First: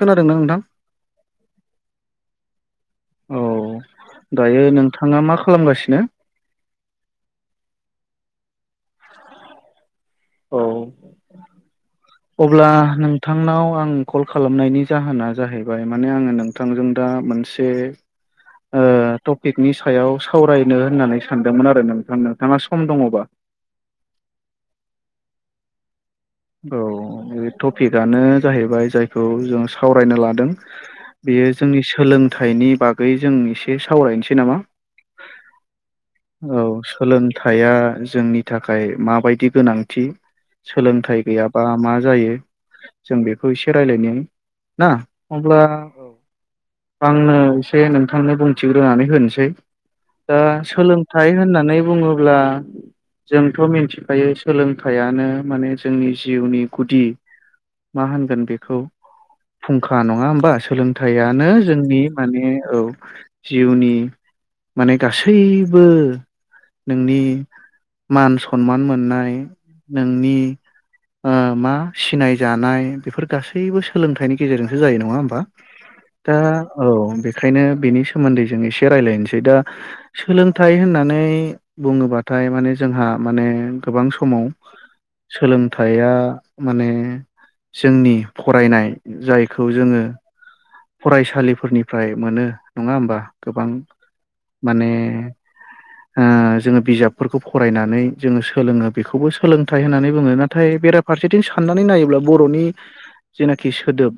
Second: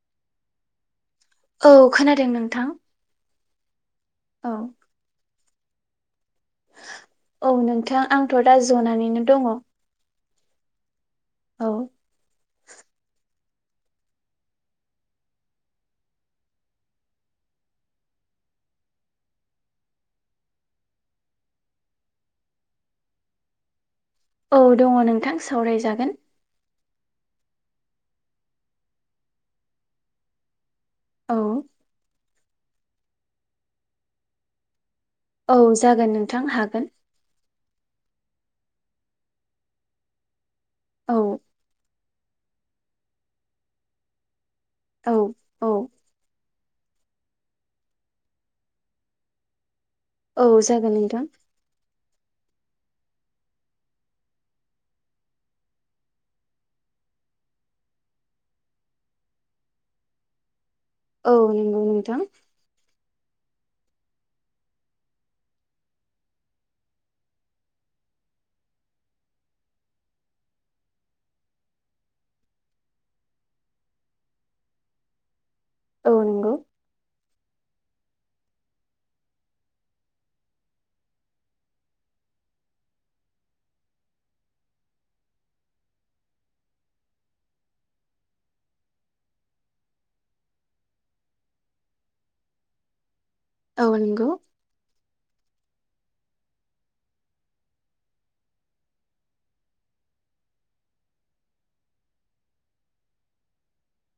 खोनादोंना नोंथां औ खोनादों नोंथां औ औ दायो नोंथाङा मा खालामगासिनो औ नोंथां आंथ' दा जनानैनो दङ औ अब्ला नों नोंथांनाव आं कल खालामनायनि जाहोना जाहैबाय माने आङो नोंथांजों दा मोनसे टपिकनि सायाव सावरायनो होननानै सानदोंमोन आरो नोंथां नोंथाङा सम दङबा औ दङ नोंथां सावरायजागोन औ बे टपिकआनो जाहैबाय जायखौ जों सावरायनो लादों औ बेयो जोंनि सोलोंथाइनि बागै जों एसे सावरायनोसै नामा औ जागोन नोंथां औ हागोन सोलोंथाया जोंनि थाखाय माबायदि गोनांथि औ सोलोंथाइ गैयाबा मा जायो जों बेखौ एसे रायज्लायनि ना अब्ला औ आंनो एसे नोंथांनो बुंथिग्रोनानै होनोसै दा औ जागोन नोंथां सोलोंथाइ होननानै बुङोब्ला अब्ला जोंथ' मिथिखायो सोलोंथायानो माने जोंनि जिउनि गुदि मा होनगोन बेखौ फुंखा नङा होमबा सोलों औ थायानो नंगौ जोंनि नोंथां माने औ जिउनि माने गासैबो नोंनि मान सनमान मोननाय नोंनि मा सिनाय जानाय बेफोर गासैबो सोलोंथाइनि गेजेरजोंसो जायो नङा होमबा औ दा नंगौ औ बेखायनो बेनि स सोमोन्दै जों एसे रायजलायनोसै दा सोलोंथाइ होननानै बुङोबाथाय माने जोंहा माने गोबां समाव सोलों थाया माने जोंनि फरायनाय जायखौ जोङो फरायसालिफोरनिफ्राय मोनो नङा होमबा गोबां औ नंगौ माने [inaudible] ओ जोङो बिजाबफोरखौ फरायनानै जोङो सोलोङो बेखौबो सोलोंथाइ होननानै बुङो नाथाय बेराद फारसेथिं साननानै नायोब्ला बर'नि जेनाखि सोदोब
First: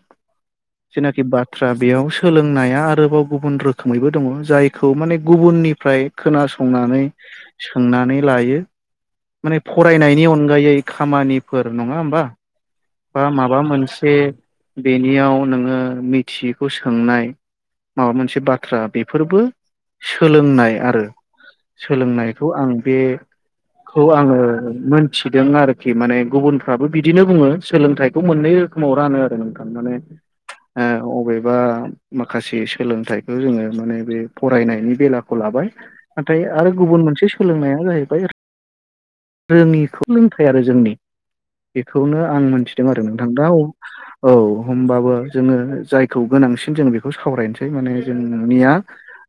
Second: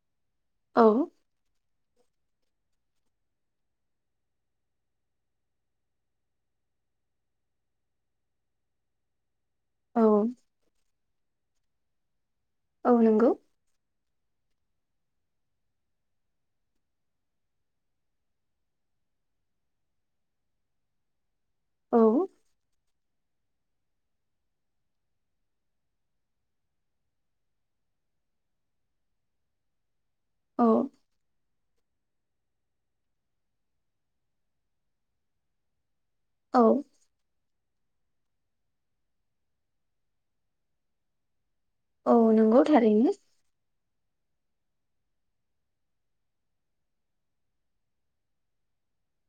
औ जेनाखि बाथ दा बेयाव सोलोंनाया आरोबाव गुबुन रोखोमैबो दङ जायखौ माने गुबुननिफ्राय खोनासं नानै सोंनानै लायो माने औ फरायनायनि अनगायै खामानिफोर नङा होमबा औ बा नंगौ माबा मोनसे बे बेनियाव नोङो मिथियैखौ सोंनाय माबा मोनसे बाथ्रा बेफोरबो सोलोंनाय आरो औ सोलोंनायखौ आं बेखौ आङो मोनथिदों आरोखि माने गुबुनफ्राबो बिदिनो बुङो । सोलोंथाइखौ मोननै रोखोमाव रानो आरो नोंथां माने औ ओ अबेबा माखासे सोलोंथाइखौ जोङो माने बे फरायनायनि बेलाखौ लाबाय नाथाय औ आरो गुबुन मोनसे सोलोंनाया जाहैबाय रोङिखौ लोंथाय आरो जोंनि औ बेखौनो आं नंगौ मोनथिदों आरो थारैनो नोंथां दा औ होमबाबो जोङो जायखौ गोनांसिन जों बेखौ सावरायनोसै माने जों नुनाया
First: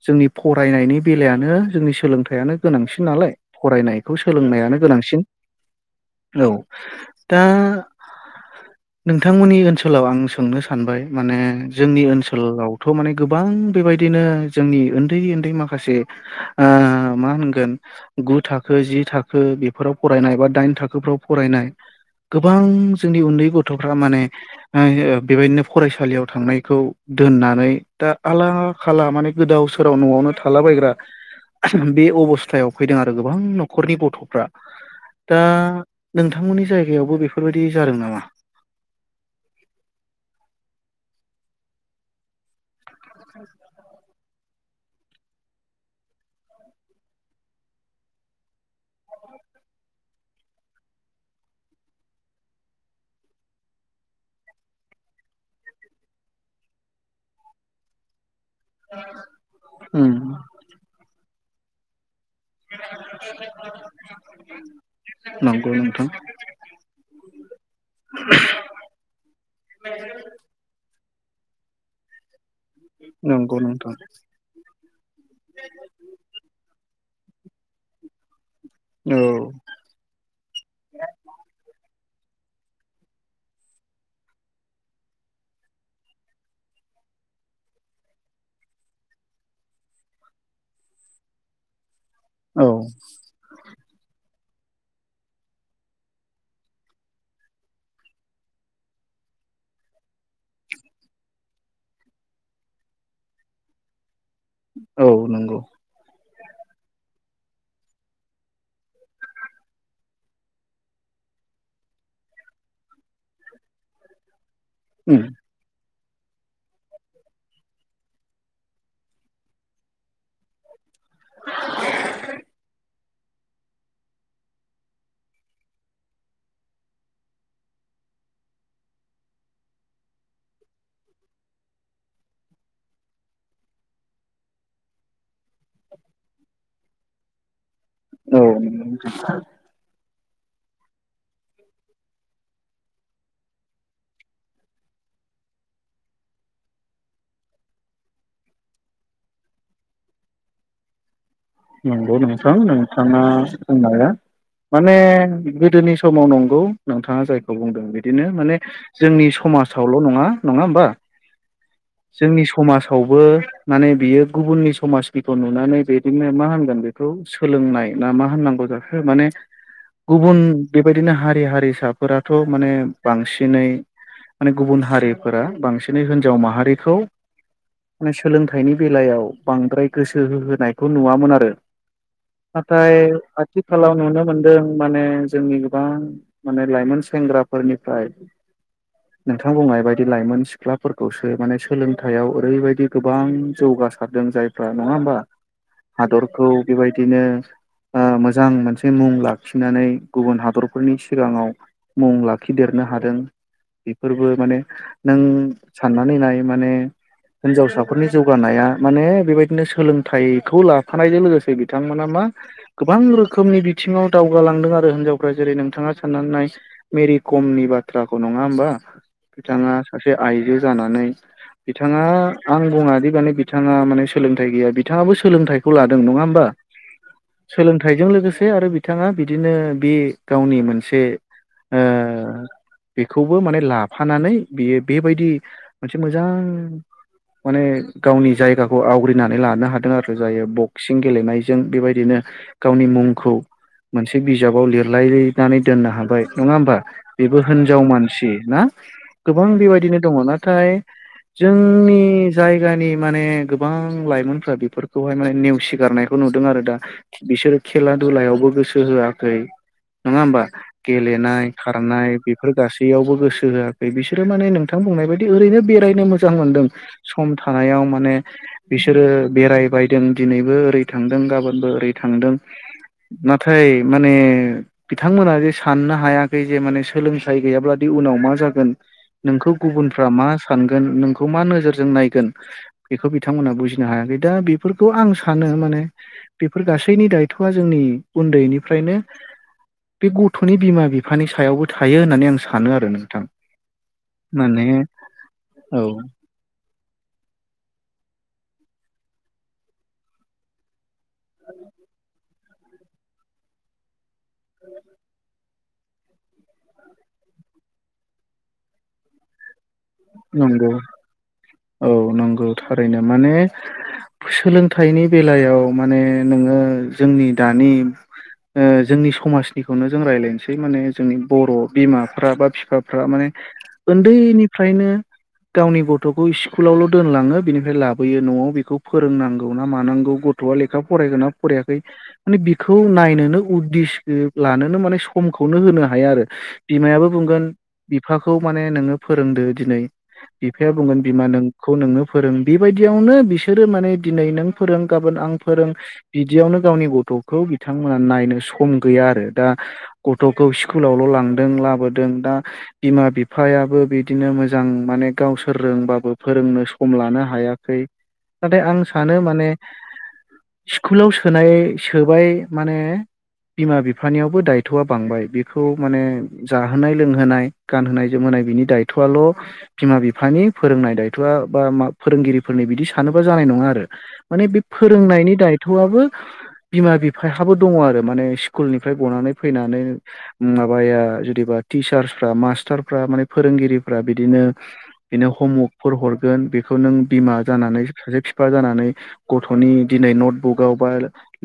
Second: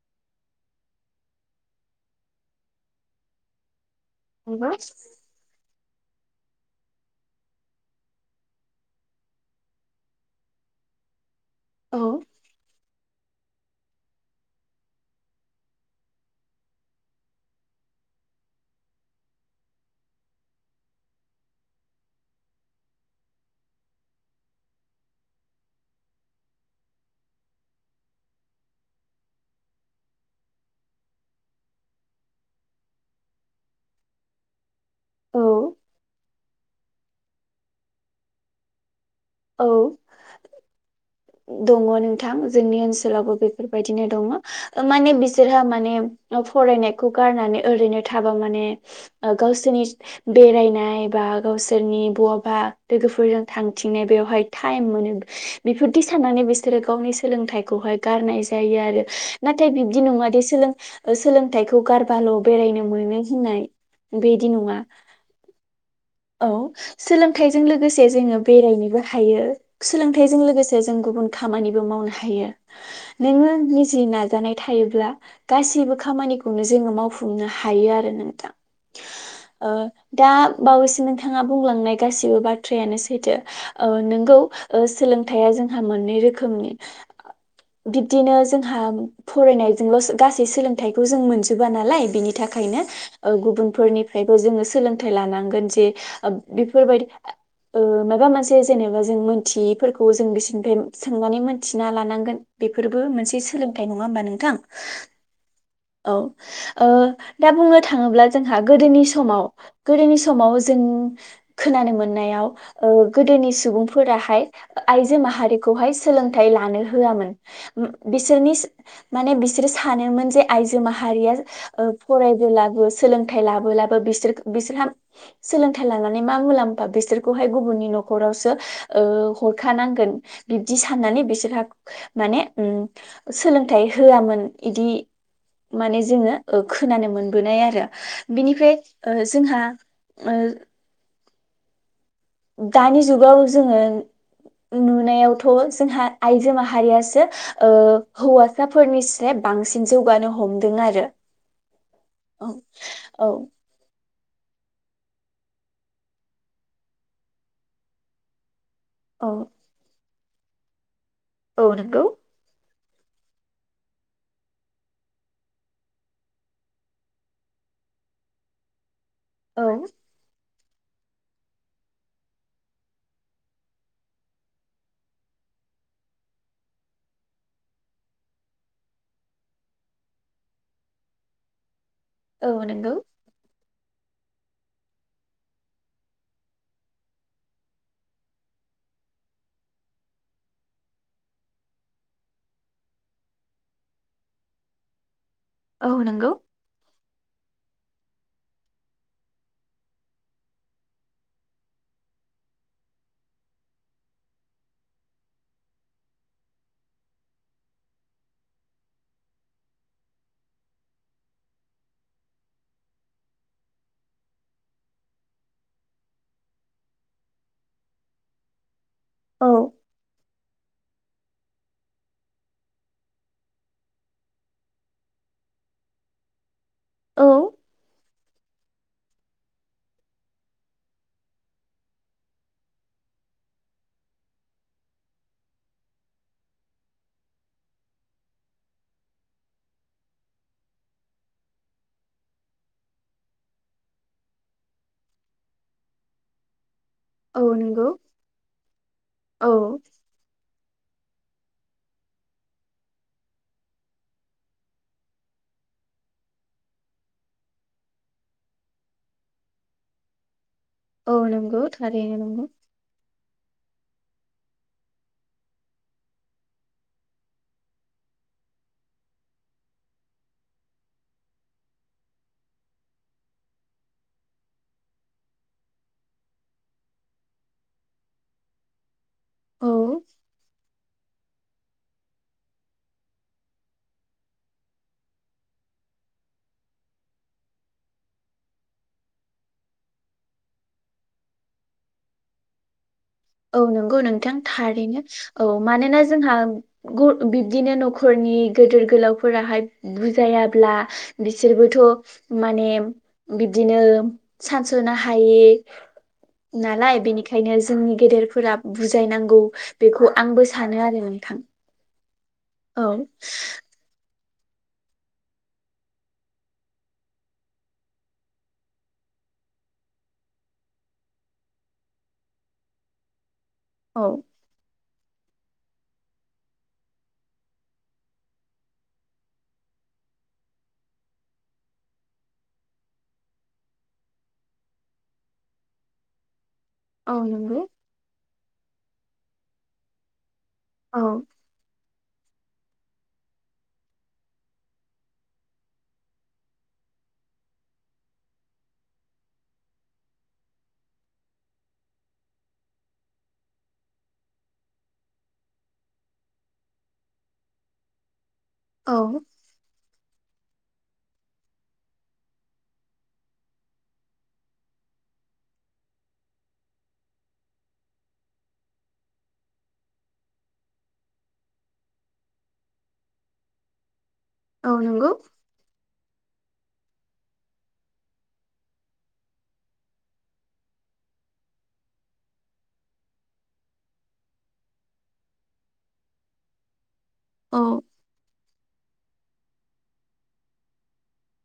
जोंनि फरायनायनि बेलायानो जोंनि सोलोंथाइयानो गोनांसिन नालाय फरायनाय । बेखौ नंगौ सोलोंनायानो गोनांसिन औ दा नोंथांमोननि ओनसोलाव आं सोंनो सानबाय माने औ जोंनि ओनसोलावथ' माने गोबां बेबायदिनो जोंनि उन्दै उन्दै माखासे ओ मा होनगोन गु थाखो जि थाखो बेफोराव फरायनाय बा दाइन थाखोफ्राव फरायनाय गोबां जोंनि उन्दै गथ'फ्रा माने बेबायदिनो फरायसालियाव थांनायखौ दोननानै दा आला खाला माने गोदाव सोराव न'आवनो थालाबायग्रा बे अबस्थायाव फैदों आरो गोबां न'खरनि गथ'फ्रा । दा नोंथांमोननि जायगायावबो बेफोरबायदि जादों नामा? औ दङ नोंथां जोंनि ओनसो लावबो बेफोरबायदिनो दङ । ओ माने बिसोरहा माने फरायनायखौ गारनानै ओरैनो थाबा माने गावसोरनि बेरायनाय बा गावसोरनि बहाबा लोगोफोरजों थांथिनाय बेवहाय टाइम मोनो बेफोरदि साननानै बिसोरो गावनि सोलोंथाइखौहाय गारनाय जायो। नाय जायो आरो नाथाय बिबदि उम नङादि सोलों सोलोंथखौ गार बाल' बेरायनो मोनो होननाय बेदि नङा। नंगौ नोंथां। औ सोलोंथाइजों लोगोसे जोङो बेरायनोबो हायो सोलोंथाइजों लोगोसे गुबुन गुबुन खामानिबो मावनो हायो। नोङो नंगौ नोंथां निजि नाजानाय थायोब्ला गासैबो खामानिखौनो जोङो मावफुं नो हायो आरो नोंथां औ । ओ दा बावैस नोंथाङा बुंलांनाय गासिबो बाथ्रायानो सैथो ओ नोंगौ ओ सोलोंथाइया जोंहा मोननै रोखोमनि । बिब्दिनो जोंहा फरायनायजोंल' गासै सोलोंथाइखौ जों मोनजोबा नालाय। बिनि औ थाखायनो ओ गुबुनफोरनिफ्रायबो जोङो सोलोंथाइ लानांगोन जे ओ बेफोरबायदि ओ माबा मोनसे जेनेबा जों मोनथियैफोरखौ जों बिसोरनिफ्राय सोंनानै मोनथिना लानांगोन। बेफोरबो मोनसे सोलोंथाइ नङा होमबा नों औ नंगौ। औ ओ दा बुंनो थाङोब्ला जोंहा गोदोनि समाव गोदोनि समाव जों खोनानो मोननायाव ओ गोदोनि सुबुंफोराहाय आइजो उम माहारिखौहाय सोलोंथाइ लानो होआमोन बिसोरनि माने बिसोरो सानोमोन जे आइजो माहारिया ओ फरायबोलाबो सोलोंथाइ लाबोलाबो बिसोर बिसोरहा सोलोंथाइ लानानै मा मुलाम्फा बिसोरखौहाय गुबुननि न'खरावसो ओ हरखानांगोन। बिब्दि साननानै बिसोरहा माने उम सोलोंथाइ होआमोन इदि माने जोङो खोनानो मोनबोनाय आरो औ बिनिफ्राय जोंहा ओ। दानि जुगाव जोङो नुनायावथ' जोंहा आइजो माहारियासो ओ हौवासाफोरनि सेब बांसिन जौगानो हमदों आरो। नंगौ औ नोंथां नोंथाङा औ बुंनाया। माने गोदोनि समाव नंगौ नोंथाङा जायखौ बुंदों बिदिनो माने जोंनि समाजावल' नङा नङा होमबा औ नंगौ जोंनि समाज फ्रावबो माने बियो गुबुननि समाजनिखौ नुनानै बिदिनो मा होनगोन बेखौ सोलोंनाय ना मा होननांगौ जाखो माने औ गुबुन बेबायदिनो हारि हारिसाफोराथ' माने बांसिनै माने गुबुन हारिफोरा बांसिनै हिनजाव माहारिखौ‌ माने सोलोंथाइनि बेलायाव बांद्राय गोसो होहोनायखौ नुवामोन आरो औ नंगौ नाथाय आथिखालाव नुनो मोनदों माने जोंनि गोबां माने लाइमोन सेंग्राफोरनिफ्राय नोंथां बुंनाय बायदि लाइमोन सिख्लाफोरखौसो माने सोलोंथाइयाव ओरैबायदि गोबां जौगानाय जासारदों जायफ्रा नङा होमबा? औ नंगौ हादरखौ बेबायदिनो ओ मोजां मोनसे मुं लाखिनानै गुबुन हादरफोरनि सिगाङाव मुं लाखिदेर होनो हादों बेफोरबो माने नों साननानै नाय माने हिनजावसाफोरनि जौगानाया माने बेबायदिनो सोलोंथाइखौ ला खानायजों लोगोसे बिथांमोना मा गोबां रोखोमनि बिथिङाव दावगालांदों आरो हिनजावफ्रा जेरै नोंथां ना साननानैनाय मेरि कमनि बाथ्राखौ नङा होमबा? औ बिथाङा सासे आइजो जानानै बिथाङा आं बुङा दि माने बिथाङा माने सोलोंथाइ गैया बिथाङाबो सोलोंथाइ खौ लादों नङा होमबा औ सोलोंथाइजों लोगोसे आरो बिथाङा बिदिनो बे गावनि मोनसे ओ बेखौबो माने लाफानानै बियो बेबायदि मोनसे मोजां माने गावनि जायगाखौ आवग्रिनानै लानो हादों आरो जायो बक्सिं गेलेनायजों बेबायदिनो गावनि मुंखौ मोनसे बिजाबाव लिरलायनानै दोननो हाबाय नङा होमबा बेबो औ हिनजाव नंगौ मानसि ना गोबां औ बेबायदिनो दङ नाथाय जोंनि जायगानि माने गोबां लाइमोनफ्रा बेफोरखौहाय माने नेवसिगारनायखौ नुदों आरो दा बिसोरो खेला दुलायावबो गोसो होआखै नङा होमबा औ गेलेनाय नंगौ खारनाय थारैनो नंगौ बेफोर गासैयावबो गोसो होआखै बिसोरो माने नोंथां बुंनाय बायदि ओरैनो बेरायनो मोजां मोन्दों सम थानायाव माने बिसोरो बेरायबायदों दिनैबो ओरै थांदों गाबोनबो ओरै थांदों नाथाय माने बिथांमोना जे साननो हायाखै जे माने सोलोंथाइ गैयाब्ला दि उनाव मा जागोन नोंखौ औ गुबुफ्रा मा सानगोन नों खौ मा नोजोरजों नायगोन बेखौ बिथांमोना बुजिनो हायाखै दा बेफोरखौ आं सानो माने बेफोर गासैनि दायथ'आ जोंनि उन्दैनिफ्रायनो बे गथ'नि बिमा बिफानि सायावबो थायो होननानै आं सानो आरो नों औ नंगौ नोंथां थारैनो औ मानोना जोंहा बिब्दिनो न'खरनि गेदेर गोलावफोराहाय बुजायाब्ला बिसोरबोथ' माने बिदिनो सानस'नो हायै नालाय बेनिखायनो जोंनि गेदेरफोरा बुजायनांगौ बेखौ आंबो नंगौ सानो आरो नोंथां औ नंगौ औ थारैनो माने सोलोंथाइनि बेलायाव माने नोङो जोंनि दानि जोंनि समाजनिखौनो जों रायज्लायनोसै माने जोंनि बर' बिमाफ्रा बा बिफाफ्रा माने औ उन्दैनिफ्रायनो गावनि गथ'खौ स्कुलावल' दोनलाङो बिनिफ्राय लाबोयो न'आव बेखौ फोरोंनांगौ ना मानांगौ गथ'आ लेखा फरायगोन ना फरायाखै माने बेखौ नायनोनो उदेस लानोनो माने सम खौनो होनो हाया आरो बिमायाबो औ बुंगोन नंगौ बिफाखौ माने नोङो फोरोंदो दिनै बिफाया बुंगोन औ बिमा नोंखौ नोंनो फोरों बेबायदियावनो बिसोरो माने दिनै नों फोरों गाबोन आं फोरों बिदियावनो गावनि गथ' गथ'खौ बिथांमोना नायनो सम गैया आरो दा गथ'खौ स्कुलावल' लांदों लाबोदों दा बिमा बिफायाबो बि बिदिनो मोजां माने गावसोर रोंबाबो फोरोंनो सम लानो हायाखै। नाथाय आं औ सानो माने स्कुलाव सोनाय सोबाय माने बिमा बिफानियावबो दायथ'आ बांबाय बेखौ माने जाहोनाय लोंहोनाय गानहोनाय जोमहोनाय बिनि दाय दायथ'आल' बिमा बिफानि फोरोंनाय दायथ'आ बा मा फोरोंगिरिफोरनि बिदि सानोबा जानाय नङा आरो। माने बे औ नंगौ फोरोंनायनि दायथ'आबो बिमा बिफायाबो दङ आरो माने स्कुलनिफ्राय गनानै फैनानै माबाया जुदि बा। टिचार्सफ्रा मास्टारफ्रा माने फोरोंगिरि फोर बिदिनो बिनो हमवारकफोर हरगोन बेखौ नों बिमा औ जानानै सासे बिफा जानानै गथ'नि दिनै नटबुकआव बा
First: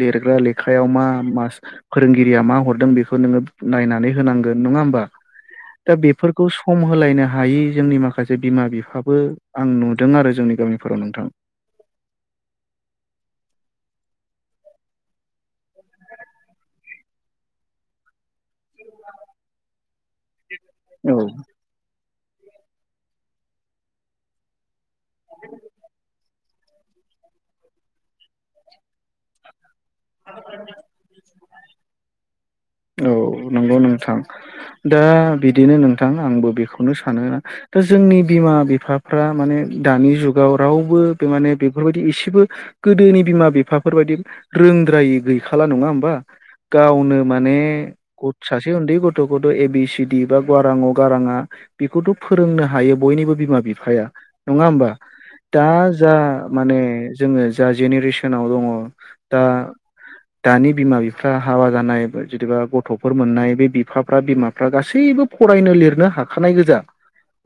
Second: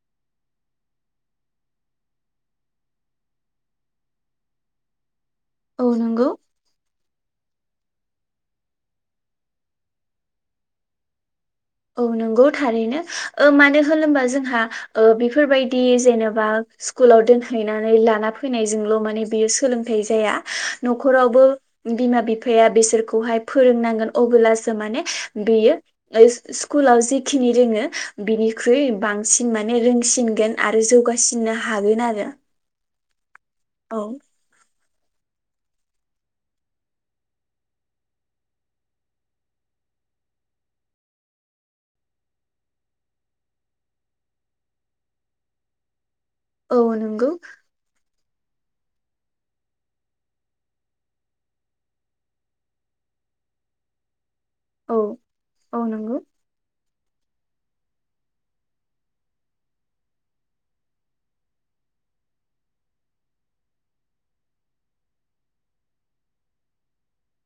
लिरग्रा लेखायाव मा मास फोरोंगिरिया मा हरदों बेखौ नोङो नायनानै होनांगोन नङा होमबा। औ दा नंगौ बेफोरखौ सम होलायनो हायि जोंनि माखासे बिमा बिफाबो आं नुदों आरो जोंनि गामिफोराव नोंथां। औ नंगौ थारैनो मानो होनबा जोंहा बेफोरबायदि जेनेबा स्कुलाव दोनहैनानै लाना फै फैनायजोंल' माने बियो सोलोंथ जाया औ न'खरावबो बिमा बिफाया बिसोरखौहाय फोरोंनांगोन अब्लासो माने बियो स्कुलाव जिखिनि रोङो बिनिख्रुइ बांसिन माने मे रोंसिनगोन आरो जौगासिननो हागोन आरो। औ नंगौ औ नोंथां। दा बिदिनो नोंथां आंबो बेखौनो सानोना दा जोंनि बिमा बिफाफ्रा माने दानि जुगाव रावबो बे माने बेफोरबायदि एसेबो गोदोनि बिमा बिफाफोरबायदि रों द्राय गैखाला नङा होमबा औ गावनो नंगौ माने सासे उन्दै गथ'खौथ' ए बि सिडि बा गाराङाव गाराङा बेखौथ' फोरोंनो हायो बयनि निबो बिमा बिफाया नङा हबा औ दा औ जा नंगौ माने जोङो जा जेनेरेसनाव दङ दा दानि बिमा बिफा हाबा जानाय जदिबा गथ'फोर मोननाय बे बिफाफ्रा बिमाफ्रा गासैबो फरायनो लिरनो हाखानाय गोजा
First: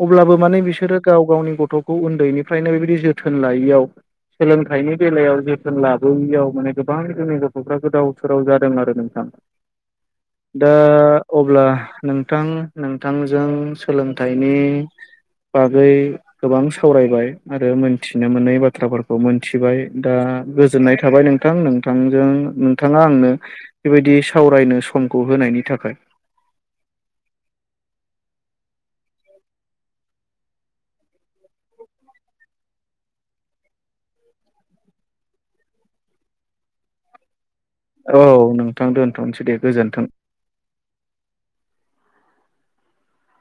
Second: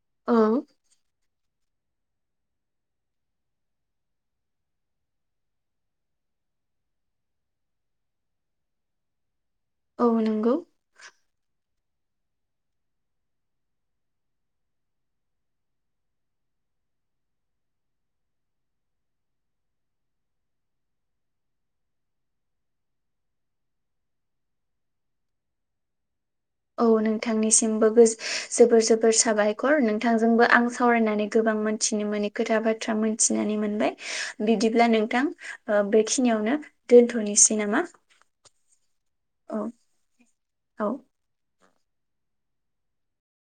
अब्लाबो औ माने बिसोरो गाव गावनि गथ' गथ'खौ उन्दैनिफ्रायनो बेबायदि जोथोन लायैयाव सोलोंथाइनि बेलायाव जोथोन लाबोयियाव माने गोबां जोंनि गथ'फ्रा गोदाव सोराव जादों आरो नोंथां। औ नंगौ। दा अब्ला नोंथां नोंथांजों सोलोंथाइनि बागै गोबां सावरायबाय आरो मोनथिनो मोननाय बाथ्राफोरखौ मोनथिबाय दा। गोजोननाय थाबाय नोंथां नों नोंथांजों नोंथाङा आंनो बेबायदि सावरायनो समखौ होनायनि थाखाय औ नोंथांनिसिमबो जोबोर जोबोर साबायखर नोंथांजोंबो आं सावरायनानै गोबां मोनथिनो मोनै खोथा बाथ्रा मोनथिनानै मोनबाय बिदिब्ला नोंथां बेखिनियावनो दोनथ'नोसै। नामा औ नोंथां दोनथ'सै दे औ गोजोनथों। औ